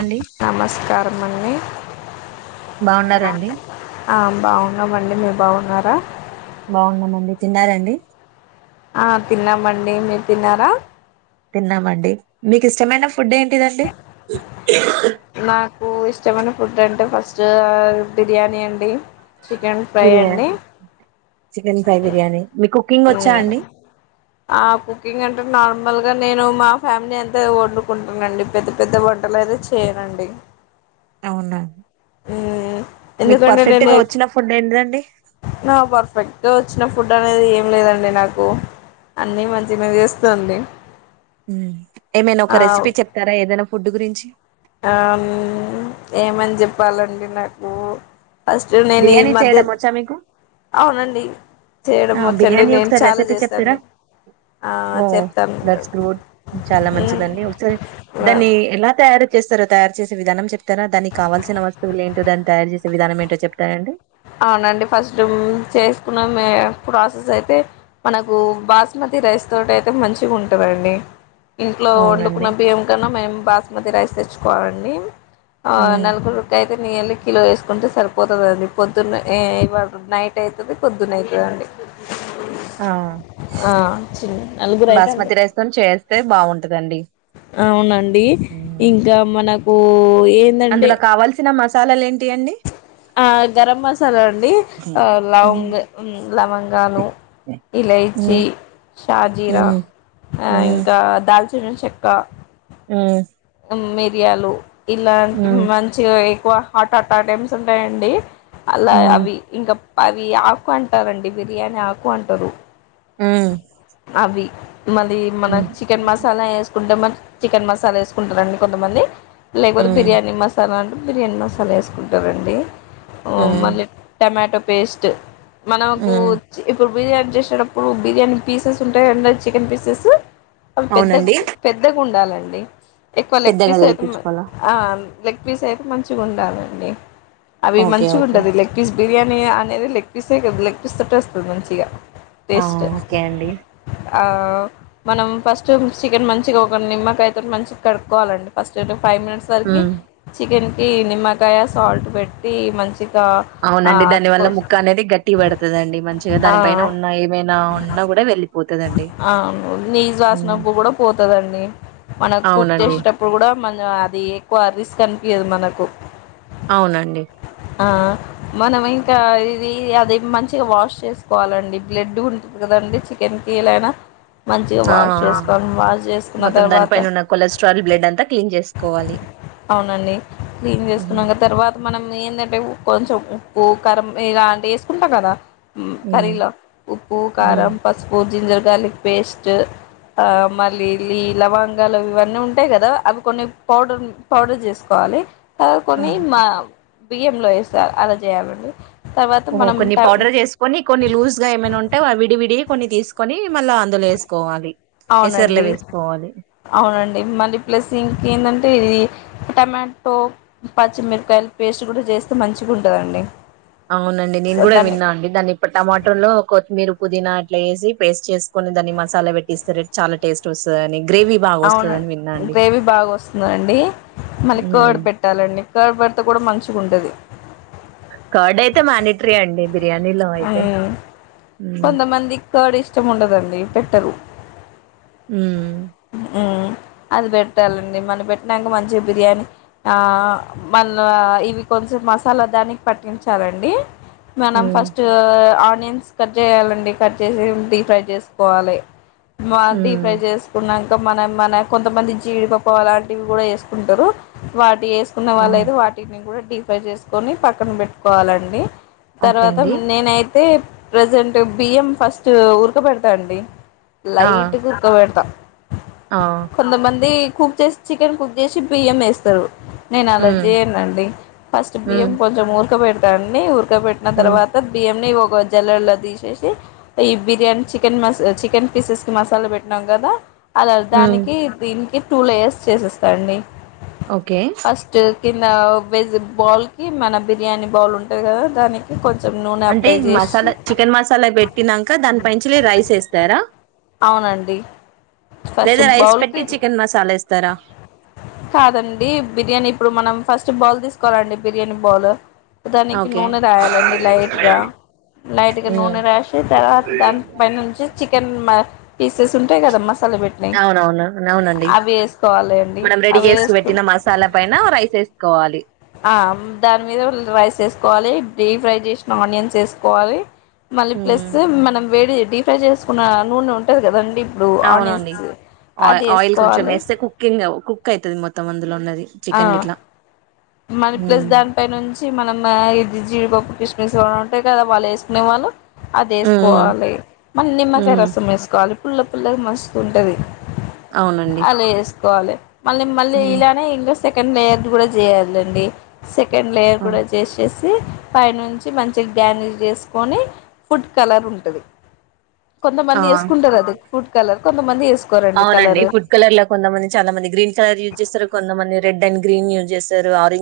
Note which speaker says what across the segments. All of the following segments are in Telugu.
Speaker 1: అండి
Speaker 2: నమస్కారం అండి
Speaker 1: బాగున్నారండి
Speaker 2: ఆ బాగున్నామండి మీరు బాగున్నారు బ
Speaker 1: బాగున్నామండి తిన్నారండి
Speaker 2: ఆ తిన్నామండి మీరు తిన్నారా
Speaker 1: తిన్నామండి మీకు ఇష్టమైన ఫుడ్ ఏంటిదండి
Speaker 2: నాకు ఇష్టమైన ఫుడ్ అంటే ఫస్ట్ బిర్యానీ అండి చికెన్ ఫ్రై
Speaker 1: బిర్యాని
Speaker 2: అండి
Speaker 1: చికెన్ ఫ్రై బిర్యానీ మీకు కుకింగ్ వచ్చా
Speaker 2: ఉమ్,
Speaker 1: అండి
Speaker 2: ఆ కుకింగ్ అంటె నార్మల్గా నేను మా ఫ్యామిలీ అంత వండుకుంటుంది పెద్ద పెద్ద వంటలు అయితే చేయనండి
Speaker 1: అవున
Speaker 2: ఉ ఎందుకంటే నేను
Speaker 1: వచ్చిన ఫుడ్ ఏంటిదండి
Speaker 2: నా పర్ఫెక్ట్ గా వచ్చిన ఫుడ్ అనేది ఏమ్ లేదండి నాకు అన్ని మన్
Speaker 1: ఏమైన ఒక
Speaker 2: ఆ
Speaker 1: రెసిపీ చెప్తారా ఏదైనా ఫుడ్ గురించి
Speaker 2: ఆ ఏమని చెప్పాలండి నాకూ ఫస్ట్ నేను ఈ
Speaker 1: బిర్యానీ
Speaker 2: మధ్య
Speaker 1: చేయడం వచ్చా మీకు
Speaker 2: అవునండి చేయడం
Speaker 1: ఆ
Speaker 2: వచ్చండి
Speaker 1: బిర్యానీ
Speaker 2: నేను
Speaker 1: ఒకసారి
Speaker 2: చాలా
Speaker 1: రెసిపీ చెప్తరా
Speaker 2: చేస్తాండి ఆ
Speaker 1: ఓ దట్స్
Speaker 2: చెప్తాను
Speaker 1: గుడ్ చాలా మంచిదండి ఒకసారి దాన్ని ఎలా త తయారు చేస్తర తయారు చేసే విధానం చెప్తారా దానికి కావాల్సిన వస్తువులు ఏంటో దాన్ని తయారు చేసే విధానం ఏంటో చెప్తారండి
Speaker 2: అవునండి ఫస్ట్ చేసుకున్న మే ప్రాసెస్ అయితే మనకు బాస్మతి రైస్ తోటైతే మంచిగ ఉంటదండి ఇంట్లో వండుకున్న
Speaker 1: అవునండి
Speaker 2: బియ్యం కన్నా మేమ్ బా మతి రైస్ తెచ్చుకోవాలండి ఆ
Speaker 1: ఉమ్
Speaker 2: నలుగురు కయ్ నీయల్లి కిలో ఏసుకుంటే సరిపోతది అండి పొద్దున్న ఎ ఎ ఇవాల నైట్ అయితది పొద్దున అయితదండి
Speaker 1: ఆ
Speaker 2: ఆ చిన్న నలుగురు అయితే అంతే
Speaker 1: బస్మతి రైస్ తో చేస్తే బాగుంటదండి
Speaker 2: అవునండి ఇంకా మట నకూ
Speaker 1: అందులో కావాల్సిన మస్ సాలలు ఏంటియండి
Speaker 2: ఆ గరం మసాలా అండి
Speaker 1: హ్మ్ హ్మ్
Speaker 2: లవంగ్ లవంగాలు, ఇలాచి,
Speaker 1: హ్మ్
Speaker 2: షాజీరా
Speaker 1: హ్మ్
Speaker 2: ఆ ఇంక దాల్చిన్ చెెక్కా
Speaker 1: మ్మ్
Speaker 2: మిరియాలు ఇలాంటివి మంచిగా వేసి ఎక్కువ హఠట టైమ్స్ ఉంటయండి అలా
Speaker 1: హ్మ్
Speaker 2: అవి ఇంక అవి ఆకు అంటరండి బిర్యానీ ఆకు అంటరు
Speaker 1: మ్మ్
Speaker 2: అవి మళ్ళీ మన చికెన్ మసాలా ఎసుకుంటే మంచి చికెన్ మసాలా ఏసుకుంటరండి కొంతమంది లేకపోతే
Speaker 1: హ్మ్
Speaker 2: బిర్యానీ మసాలా అంట్ బిర్యానీ మసాలా ఏసుకుంటరండి హు
Speaker 1: హ్మ్
Speaker 2: మళ్లీ టమాటో పేస్ట్ మనకు
Speaker 1: హ్మ్.
Speaker 2: చి ఇప్పుడు బిర్యానీ చేసేటపుడు ఇప్పుడు బిర్యానీ పీసెస్ ఉంటయండి చికెన్ పీసెస్ అవి పెద్దగా
Speaker 1: అవునండి
Speaker 2: పెద్దగ ఉండాలండి ఎక్కువా లెగ్
Speaker 1: పెద్దగా
Speaker 2: పీస్ ఎం
Speaker 1: చేయించుకోవాలా
Speaker 2: ఆ లెగ్ పీస్ అయితే మంచిగ ఉండాలండి అవి
Speaker 1: ఓకే
Speaker 2: మంచిగా
Speaker 1: ఓకే
Speaker 2: ఉంటది లెగ్ పీస్ బిర్యానీ అనేది లెగ్ పీసే గదా లెగ్ పీస్ తోటే వస్తది మంచిగా
Speaker 1: ఆ
Speaker 2: టేస్ట్
Speaker 1: ఓకే అండి
Speaker 2: ఆ మనం ఫస్ట్ చికెన్ మంచిగ ఒక నిమ్మకాయతో మంచిగ కడుక్కోవాలండి ఫస్ట్ ఫైవ్ మినిట్స్ వరకి
Speaker 1: హ్మ్
Speaker 2: చికెన్ ప ఈ నిమ్మకాయ సాల్ట్ పెట్టి మంచ్
Speaker 1: అవునండి. దాని వల్ల ముక్క అనేది గట్టిగ పడుతదండి. మంచిగా దానిపైన ఉన్న ఏమైనా ఉన్నా కూడా వెళ్ళిపోతదండి
Speaker 2: ఆ నీజు
Speaker 1: హ్మ్.
Speaker 2: వాసనప్పు కూడా పోతాదండి. మనకు కుక్
Speaker 1: అవునండి
Speaker 2: చేసేటప్పుడు కూడా మన అది క్కువ రిస్క్ అనిపియ్యదు మనకు
Speaker 1: అవునండి.
Speaker 2: ఆ మనం ఇంకా ఇది అది మంచిగా వాష్ చేసుకోవాలండి. జిడ్డు ఉం కదండి చికెన్ కి ఇలయినా మంచిగా
Speaker 1: ఆ
Speaker 2: వాష్
Speaker 1: ఆ
Speaker 2: చేసుకోవాలని వాష్ చేసుకున్న
Speaker 1: మొత్తం
Speaker 2: తర్వాత
Speaker 1: దానిపైన ఉన్న కొలెస్ట్రాల్ బ్లడ్ అంతా క్లీన్ చేసుకోవాలి
Speaker 2: అవునండి క్లీన్
Speaker 1: ఉహు.
Speaker 2: చేసుకున్నాక తర్వాత మనం ఏందంటే కొంచెం ఉప్పు కరం ఇలా అంటి వేసుకుంటాం కదా కర్రీ
Speaker 1: ఉమ్
Speaker 2: లో ఉప్ ఉప్పు
Speaker 1: ఉమ్
Speaker 2: కారం పసుపు జింజర్ గార్లిక్ పేస్ట్ ఆ మళ్ళీ లీ లవంగాలు ఇవన్నీ ఉంటాయి కదా. అవి కొన్ని పౌడర్ పౌడర్ చేసుకోవాలి. ఆవ్ కొన్ని
Speaker 1: ఆహా
Speaker 2: మావ్ బియ్యం లో వేస్తారు అలా చేయాలండి తర్వాత
Speaker 1: ఓహో
Speaker 2: మనం
Speaker 1: కొన్ని
Speaker 2: ట
Speaker 1: పౌడర్ చేసుకొని కొన్ని లూజ్ గా ఏమైనా ఉన్ ఆ విడివిడి కొన్ని తీసుకొని మళ్ళా అందులో వేసుకోవాలి ఎసర్లో
Speaker 2: అవునండి.
Speaker 1: వేసుకోవాలి
Speaker 2: అవునండి. మరి ప్లస్ ఇంకేందన్ అ ఇది టమాటో పచ్చిమిరకాయలు పేస్ట్ కూడా చేస్తే మంచిగా ఉంటదండి.
Speaker 1: అవునండి నేను కూడా విన్నా అండి దాన్ని ఇప్పుడు టమాట లో కొత్తిమీర్ పుదీనా అట్లా ఏసి పేస్ట్ చేసుకొని దాన్ని మసాలా పెట్టిస్తారు చాలా టేస్ట్ వస్తుది అని
Speaker 2: అవున గ్రేవీ బాగా వస్తుందాండి మళ్ళీ
Speaker 1: ఉమ్.
Speaker 2: కర్డ్ పెట్టాలండి. కర్డ్ పెడితే కూడా మంచిగ ఉంటది.
Speaker 1: కర్డ్ అయితే మానిటరీ అండి బిర్యానీలో అయితే
Speaker 2: ఉమ్
Speaker 1: ఉమ్
Speaker 2: కొంతమందికి కర్డ్ ఇష్టం ఉండదండి పెట్టరు.
Speaker 1: ఉమ్
Speaker 2: ఉమ్ అది పెట్టాలండి మనం పెట్టినంక మంచిగా బిర్యానీ ఆ మళ్ల ఇవి కొంచెం మసాలా దానికి పట్టించాలండి. మేనం
Speaker 1: ఉమ్
Speaker 2: ఫస్ట్ ఆ ఆనియన్స్ కట్ చేయాలండి. కట్ చేసి డీప్ ఫ్రై చేసుకోవాలి. మాతి ఫ్రై
Speaker 1: ఉమ్
Speaker 2: చేసుకున్నా మనం మన కొంతమంది జీడిపప్పు అలాంటివి కూడా వేసుకుంటరు ఒకటేస్ తీసుకున్న
Speaker 1: ఆ,
Speaker 2: వాళ్ళయితే వాటిని కూడా డీఫ్రై చేసుకొని పక్కన పెట్టుకోవాలండి.
Speaker 1: ఓకే అండి
Speaker 2: నేనై త్ అయితే ప్రజెంట్ బియ్యం ఫస్ట్ ఉరక పెడతా అండి.
Speaker 1: ఆ!
Speaker 2: లైట్ గా ఉక్కవేట్త
Speaker 1: ఆ!
Speaker 2: కొంతమంది కుక్ చేసి చికెన్ కుక్ చేసి బియ్యం వేస్తారు నేను అలా
Speaker 1: హ్మ్.
Speaker 2: చేయనండి ఫస్ట్ బియ్యం
Speaker 1: హ్మ్.
Speaker 2: కొంచెం ఊరకబెడ్ దాన్ని ఉర్ క పెట్టిన
Speaker 1: హ్మ్.
Speaker 2: తర్వాత్ బియ్యంని జల్లర్లో తీసేసి ఈ బిర్యానీ చికెన్ చికెన్ పీసెస్ కి మసాలా పెట్టినాం కదా అలార్
Speaker 1: హ్మ్.
Speaker 2: దానికి దీనికి టూ యర్స్ చేసేస్తాండి
Speaker 1: ఓకే
Speaker 2: కింద వెజ్ బౌల్ కి మన బిర్యానీ బౌల్ ఉంటంది కదా దానికి కొం
Speaker 1: అంటే మసాలా చికెన్ మసాలా పెట్టినంక దానిపైంచి రైస్ వేస్తారా
Speaker 2: అవునండి ఫస్ట్
Speaker 1: రైస్ పెట్టి
Speaker 2: బౌల్కి
Speaker 1: చికెన్ మసాలా ఏస్తారా?
Speaker 2: కాదండి బిర్యానీ ఇప్పుడు మనం ఫస్ట్ బౌల్ తీస్ కోాలండి బిర్యానీ బౌాల్ దానికి
Speaker 1: ఓకే.
Speaker 2: నూనె రాయాలండి లైట్గా లైట్గా
Speaker 1: హ్మ్.
Speaker 2: నూనె రాసి తర్వాత దానిపై నుంచి చికెన్ మ పీసెస్ ఉంటాయి కద మస్
Speaker 1: అవునవునువు అవునండి
Speaker 2: వేసుకోవాలి అండి
Speaker 1: మనం రెడీ
Speaker 2: అవి
Speaker 1: చేసి
Speaker 2: వేసుకు
Speaker 1: పెట్టిన మసాలా పైన రైస్ వేసుకోవాలి
Speaker 2: ఆ దాని మీద రైస్ వేసుకోవాలి డీ ఫ్రై చేసిన ఆనియన్స్ వేసుకోవాలి మళ్ళీ
Speaker 1: హ్మ్.
Speaker 2: ప్లస్
Speaker 1: హ్మ్.
Speaker 2: మనం వేడి డీ ఫ్రై చేసుకున్న నూనె ఉంటది కదండి ఇప్పుడు
Speaker 1: అవునండి
Speaker 2: ఆనియన్స్
Speaker 1: అ
Speaker 2: అది
Speaker 1: ఆయిల్ కొంచెం
Speaker 2: వేసుకోవాలి
Speaker 1: వేస్తే కుకింగ్ కుక్ కైతది మొత్తం అన్
Speaker 2: ఆ మనీ ప్లస్
Speaker 1: హ్మ్.
Speaker 2: దానిపై నుంచి మనం ఆ ఇది జీడి పప్పు కృష్మిస్ అంటే కదా వాళ్ళు ఏసుకునేవాళ్ళు అది
Speaker 1: హ్మ్. హ్మ్.
Speaker 2: వేసుకోవాలి మ నిమ్మకాయ
Speaker 1: హ్మ్.
Speaker 2: రసం ఏసుకోవాలి పుల్ల పుల్లగా మస్తు ఉంటది
Speaker 1: అవునండి
Speaker 2: కోవాలే మళ్ళీ మళ్ళీ
Speaker 1: హ్మ్.
Speaker 2: ఇలానే ఇంద్ సెకండ్ లేయర్ కూడా చేయాలండి సె సెకండ్ లేయర్ కూడా
Speaker 1: అవును.
Speaker 2: చేసేస్ పై నుంచి మంచి గార్నిష్ చేసుకని ఫుడ్ కలర్ ఉంటుంది. కొంతమంది
Speaker 1: ఆ!
Speaker 2: వేసుకుంటారు అది ఫూడ్ కలర్ కొంతమంది వేసుకోరండి
Speaker 1: అవునండి
Speaker 2: కలర్
Speaker 1: ఫుడ్ కలర్ కొంతమంది చాలా మంది గ్రీన్ కలర్ యూజ్ చేస్తారు కొంతమంది. రెడ్ అండ్ గ్రీన్ యూస్ చేస్తారు ఆర్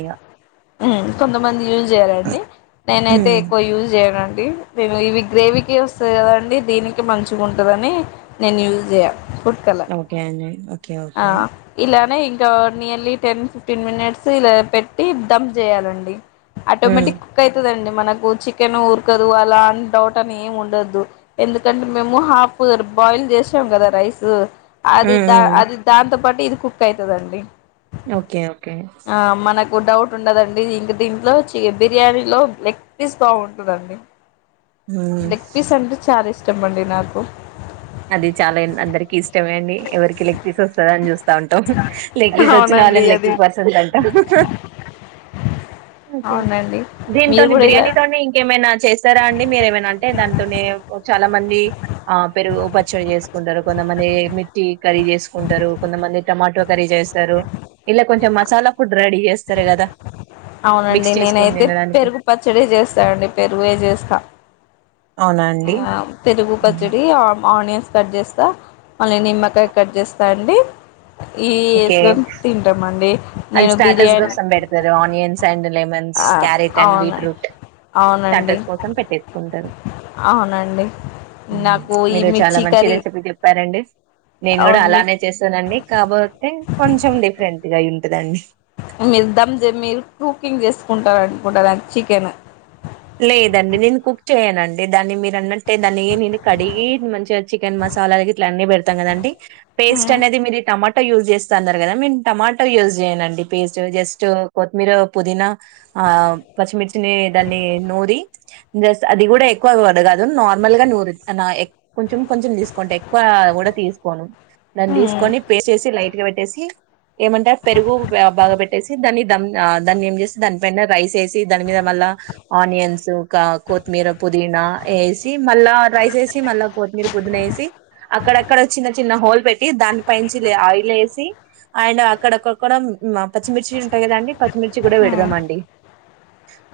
Speaker 1: ఇగ
Speaker 2: కొంతమంది యూజ్ చేయాలండి నేనైతే
Speaker 1: హ్మ్
Speaker 2: ఎక్కువ యూజ్ చేయను. నేను ఇవి గ్రేవీకి వస్తది కదాండి దీనికి మంచిగా ఉంటందని నేను యూజ్ చేయ ఫుడ్ కలర్
Speaker 1: ఓకే అన్న
Speaker 2: ఆ ఇలా ఇంకా నియర్లీ టెన్ ఫిఫ్టీన్ మినిట్స్ ఇలా పెట్టి దంప్ చేయాలండి
Speaker 1: హ్మ్
Speaker 2: ఆటోమేటిక్ కుక్ అవుతుందండి. మనకు చికెన్ ఉడుకదు అలా అ డౌట్ అని ఏమి ఉండద్దు ఎందుకంటే మేము హాఫ్ బాయిల్ చేసాం కదా రైస్
Speaker 1: హ్మ్
Speaker 2: అదిద్దా
Speaker 1: హ్మ్
Speaker 2: అది అంత పాటు ఇది కుక్ అయితుందండి
Speaker 1: ఓకే ఓకే
Speaker 2: డౌట్ ఉండదండి ఇంక దీంట్లో చె బిర్యానీ లో లెగ్ పీస్ బాగుంటందండి.
Speaker 1: హ్మ్
Speaker 2: లెగ్పీస్ అంట చాలా ఇష్టమండి నాకు
Speaker 1: అది చాలా ని చూస్తా ఉంటాం లక్కీస్ వచ్చిన
Speaker 2: అవునండి
Speaker 1: వాళ్ళం లక్కీ
Speaker 2: అది
Speaker 1: పర్సన్స్ అంటా. ఓకే
Speaker 2: అవునండి మీరు
Speaker 1: దీనితోని
Speaker 2: కూడా ఇలా
Speaker 1: బిర్యానీతోని ఇంకేమైనా చేస్తారా అండి మీరేమైనా అంటే దాంతోనే చాలా మంది ఆ పెరుగు పచ్చడి చేసుకుంటారు కొంతమంది మిర్చి కర్రీ చేసుకుంటారు కొంతమంది టమాటో కర్రీ చేస్తారు ఇలా కొంచెం మసాలా ఫుడ్ రెడీ చేస్తారు కదా.
Speaker 2: అవునండి
Speaker 1: మిక్స్ చేసుకొని
Speaker 2: నేనైతే
Speaker 1: తినడానికి.
Speaker 2: పెరుగు పచ్చడి చేస్తానండి పెరుగు చేస్తా.
Speaker 1: అవునా అండి
Speaker 2: ఆ తిరుగు కజడి ఓనియన్స్ కట్ చేస్తా మళ్ళీ నిమ్మకాయ కట్ చేస్తా అండి ఇవి
Speaker 1: ఓకే
Speaker 2: వేసుకొని తింటామ అండి నేను బిర్యానీ
Speaker 1: ల
Speaker 2: ఆ
Speaker 1: కారట్ అండ్
Speaker 2: అవును
Speaker 1: బీట్రూట్
Speaker 2: అవునండి
Speaker 1: స్టస్ కోసం పెట్టేకుంట
Speaker 2: అవునండి నాకు
Speaker 1: మీ
Speaker 2: ఈ
Speaker 1: చాలా
Speaker 2: మిర్చి
Speaker 1: మ
Speaker 2: కర్రీ
Speaker 1: రెపీ చె. సరండి నేను కూడా
Speaker 2: అవును మిర్
Speaker 1: అలానే చేశానండి కాబో. కొంచెం డిఫరెంట్ గా ఉంటుదండి.
Speaker 2: మీరు దమ్ ద మీరు కుకింగ్ చేసుకుంటార అనుకుంటారు చికెన్.
Speaker 1: లేదండి నేను కుక్ చేయనండి దాన్ని మీరు అన్నట్టే దాన్ని నేను కడిగి మంచిగా చికెన్ మసాలా ఇట్లా అన్నీ పెడతాం కదండి. పేస్ట్
Speaker 2: మ్మ్
Speaker 1: అనేది మరి టమాట యూజ చేస్తా అన్నారు కదా నేను టమాటా యూజ్ చేయనండి పేస్ట్ జస్ట్ కొత్తిమీర పుదీనా ఆ పచ్చిమిర్చిని దాన్ని నూరి అది కూడా ఎక్కువ కాదు నార్మల్ గా నూరి కొంచెం కొంచెం తీసుకోంటే ఎక్కువ కూడా తీసుకోను దాన్ని
Speaker 2: మ్మ్
Speaker 1: తీసుకొని పేస్ట్ చేసి లైట్ గా పెట్టేసి ఏమంటే పెరుగు బాగా పెట్టేసి దాన్ని ద దాన్ని ఏం చేసి దానిపైైన రైస్ వేసి దాని మీద మళ్ళ ఆనియన్స్ కా కొత్తిమీర పుదీనా వేసి మళ్ళా రైస్ వేసి మళ్ళా కొత్తిమీర పుదీనా వేసి అక్కడక్కడ చిన్న చిన్న హోల్ పెట్టి దానిపైంచి ఆయిల్ వేసి అండ్ అక్కడక్కక్క పచ్చిమిర్చి ఉంటాయి కదండి పచ్చిమిర్చి కూడా
Speaker 2: మ్మ్
Speaker 1: పెడదామ అండి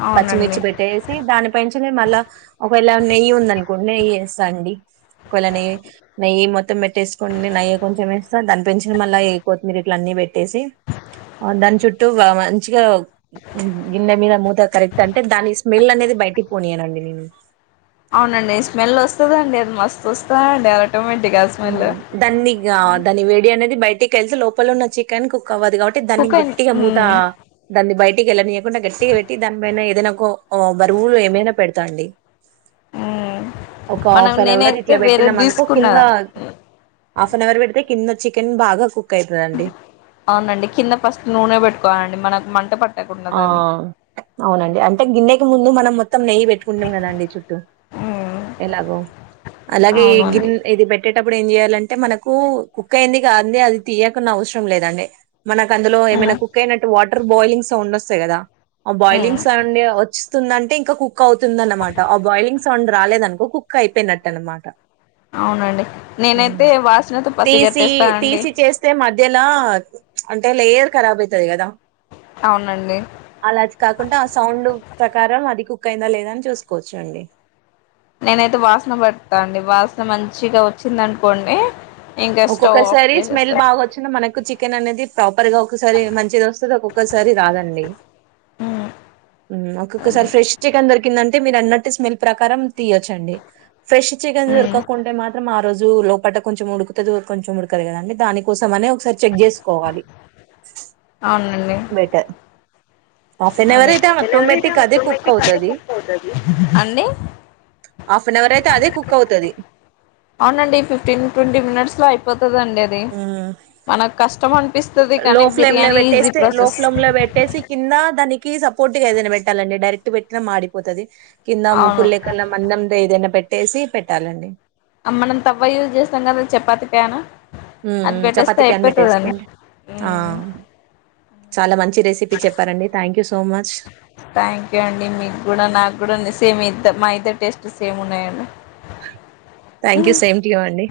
Speaker 2: అవునండి
Speaker 1: పచ్చిమిర్చి పెట్టేస్ దాని పెంచి మళ్ళా ఒకవేళ నెయ్యి ఉందినుకోండి నెయ్యి వేస్తా అండి ఒకవేళ నెయ్యి నెయ్యి మొత్తం పెట్టేసుకోని నెయ్యి కొంచెం వేస్తా దాని పెంచ మళ్ళ కొత్తిమీర ఇట్ల అన్ని పెట్టేసి దాని చుట్టూ మంచిగా గిన్నె మీద మూత కరెక్ట్ గా అంటే దాని స్మెల్ అనేది బయటికి పోనియానండి నేను
Speaker 2: అవునండి స్మెల్ వస్తుందండి అది మస్తు వస్తుందడి ఆటోమాటిక్ా స్మెల్
Speaker 1: ఉమ్. దాన్ని
Speaker 2: హ్మ్.
Speaker 1: దాని వేడి అనేది బయటికి వెళ్తే లోపల ఉన్న చికెన్ కుక్ అవ్వదు కాబట్టి దాన్ని
Speaker 2: కుక్ అయిన
Speaker 1: గట్టిగా మూత
Speaker 2: మ్మ్
Speaker 1: దాన్ని బయట గట్టికిెళ్ళనీయకుండా గట్టిగా పెట్టి దానిపైన ఏదైనా ఒక బరువులు ఏమైనా పెడతాండి
Speaker 2: మ్మ్
Speaker 1: ఒక
Speaker 2: మనం
Speaker 1: హాఫ్ అన్ అవర్
Speaker 2: నేనైతే
Speaker 1: ఇట్లా
Speaker 2: వేరేది
Speaker 1: పెట్టినామ అనుకో కింద
Speaker 2: తీసుకున్నాను
Speaker 1: హాఫ్ అన్ అవర్ పెడితే కింద చికెన్ బాగా కుక్ అవుతుందండి
Speaker 2: అవునండి కింద ఫస్ట్ నూనె పెట్టుకోవాలండి మనకు మంట పట్
Speaker 1: ఆ అవునండి అంటే గిన్నెకి ముందు మనం మో త్తంెయిట్టుకుాం కదండి చూ టూ
Speaker 2: మ్మ్
Speaker 1: ఎలాగో అలాగే ఈ గిన్న
Speaker 2: అవునండి
Speaker 1: ఇది పెట్టే అప్పుడు ఏం చెయాలంటే మనకు కుక్ అయింది కాదంది అది తీయకుండా అవసరం లేదండి మనకు అందులో ఏమైనా
Speaker 2: మ్మ్
Speaker 1: కుక్ అయినట్టు వాటర్ బాయిలింగ్ సౌండ్ వస్తాయి కదా ఆ బాయిలింగ్
Speaker 2: మ్మ్
Speaker 1: సౌండ్ వచ్చిస్తుందంటే ఇంకా కుక్ అవుతుంది అనమాట ఆ బాయిలింగ్ సౌండ్ రాలేదనుకో కుక్ అయిపోయినట్టు అనమాట
Speaker 2: అవునండి నేనైతే వాసనతో
Speaker 1: తీసి
Speaker 2: పసిగట్టేస్తానండి
Speaker 1: తీసి చేస్తే మధ్యలా అంటే లేయర్ ఖరాబ్ అవుతది కదా
Speaker 2: అవునండి
Speaker 1: అలాది కాకుండా ఆ సౌండ్ ప్రకారం అది బుక్ అయిందా లేదా అని చూసుకోవచ్చు అండి
Speaker 2: నేనైతే వాసన పడతా అండి. వాసన మంచిగా వచ్చింది అనుకోండి
Speaker 1: ఒక్కొక్కసారి స్మెల్ బాగా వచ్చినా, మనకు చికెన్ అనేది రిగా ఒక్కసారి మంచిది వస్తుంది ఒక్కొక్కసారి రాదండి
Speaker 2: ఉమ్ అదే
Speaker 1: ఒక్కొక్కసారి ఫ్రెష్ చికెన్ దొరి కిందంటే మీరు అన్నట్ స్మెల్ ప్రకారం తీయచ్చండి ఫ్రెష్ చికెన్
Speaker 2: ఉమ్
Speaker 1: దొరకకుంటే మాత్రం ఆ రోజు లోపట కొంచెం ఉడుకుతుంది కొంచెం ఉడకదు కదండి దానికోసం అనే ఒకసారి చెక్ చేసుకోవాలి
Speaker 2: అవునండి
Speaker 1: బెటర్ హాఫ్ అన్
Speaker 2: అదే
Speaker 1: అవర్ ఆటోమేటిక్ అదే కుక్ అవుతది
Speaker 2: అండి
Speaker 1: హాఫ్ అన్ అవర్ అయితే అదే కుక్ అవుతది
Speaker 2: అవునండి ఫిఫ్టీన్ ట్వంటీ మినిట్స్ లో వస్తదండి అది
Speaker 1: మ్మ్
Speaker 2: మనక్కష్టం అంట్
Speaker 1: లో ఫ్లేమ్ లో పెట్టేస్తే లో ఫ్లేమ్ లో పెట్టేసి కింద దాని కి సపోర్ట్గా ఏదైనా పెట్టాలండి డైరెక్ట్ పెట్టినా మాడిపోతది. కింద మోకిడి
Speaker 2: అవును
Speaker 1: లేకుండా మందంతో ఏదైనా పెట్ట పెట్టేసి పెట్టాలండి
Speaker 2: ఆ మనం తవ్వయూజ్ చేస్తాం కదా చపాతి ప్యాను.
Speaker 1: మ్ మ్ చపాతి కన్ని పెట్టేసుకోండి. ఆ చాలా మంచి రెసిపీ చెప్పారండి thank you so much
Speaker 2: thank you అండి. మీక్కూడా నాక్కూడా సేమ్ ఇద్ద మా ఇద్దరి టేస్ట్ సేమ్ ఉన్నాయ
Speaker 1: thank you same two you అండి.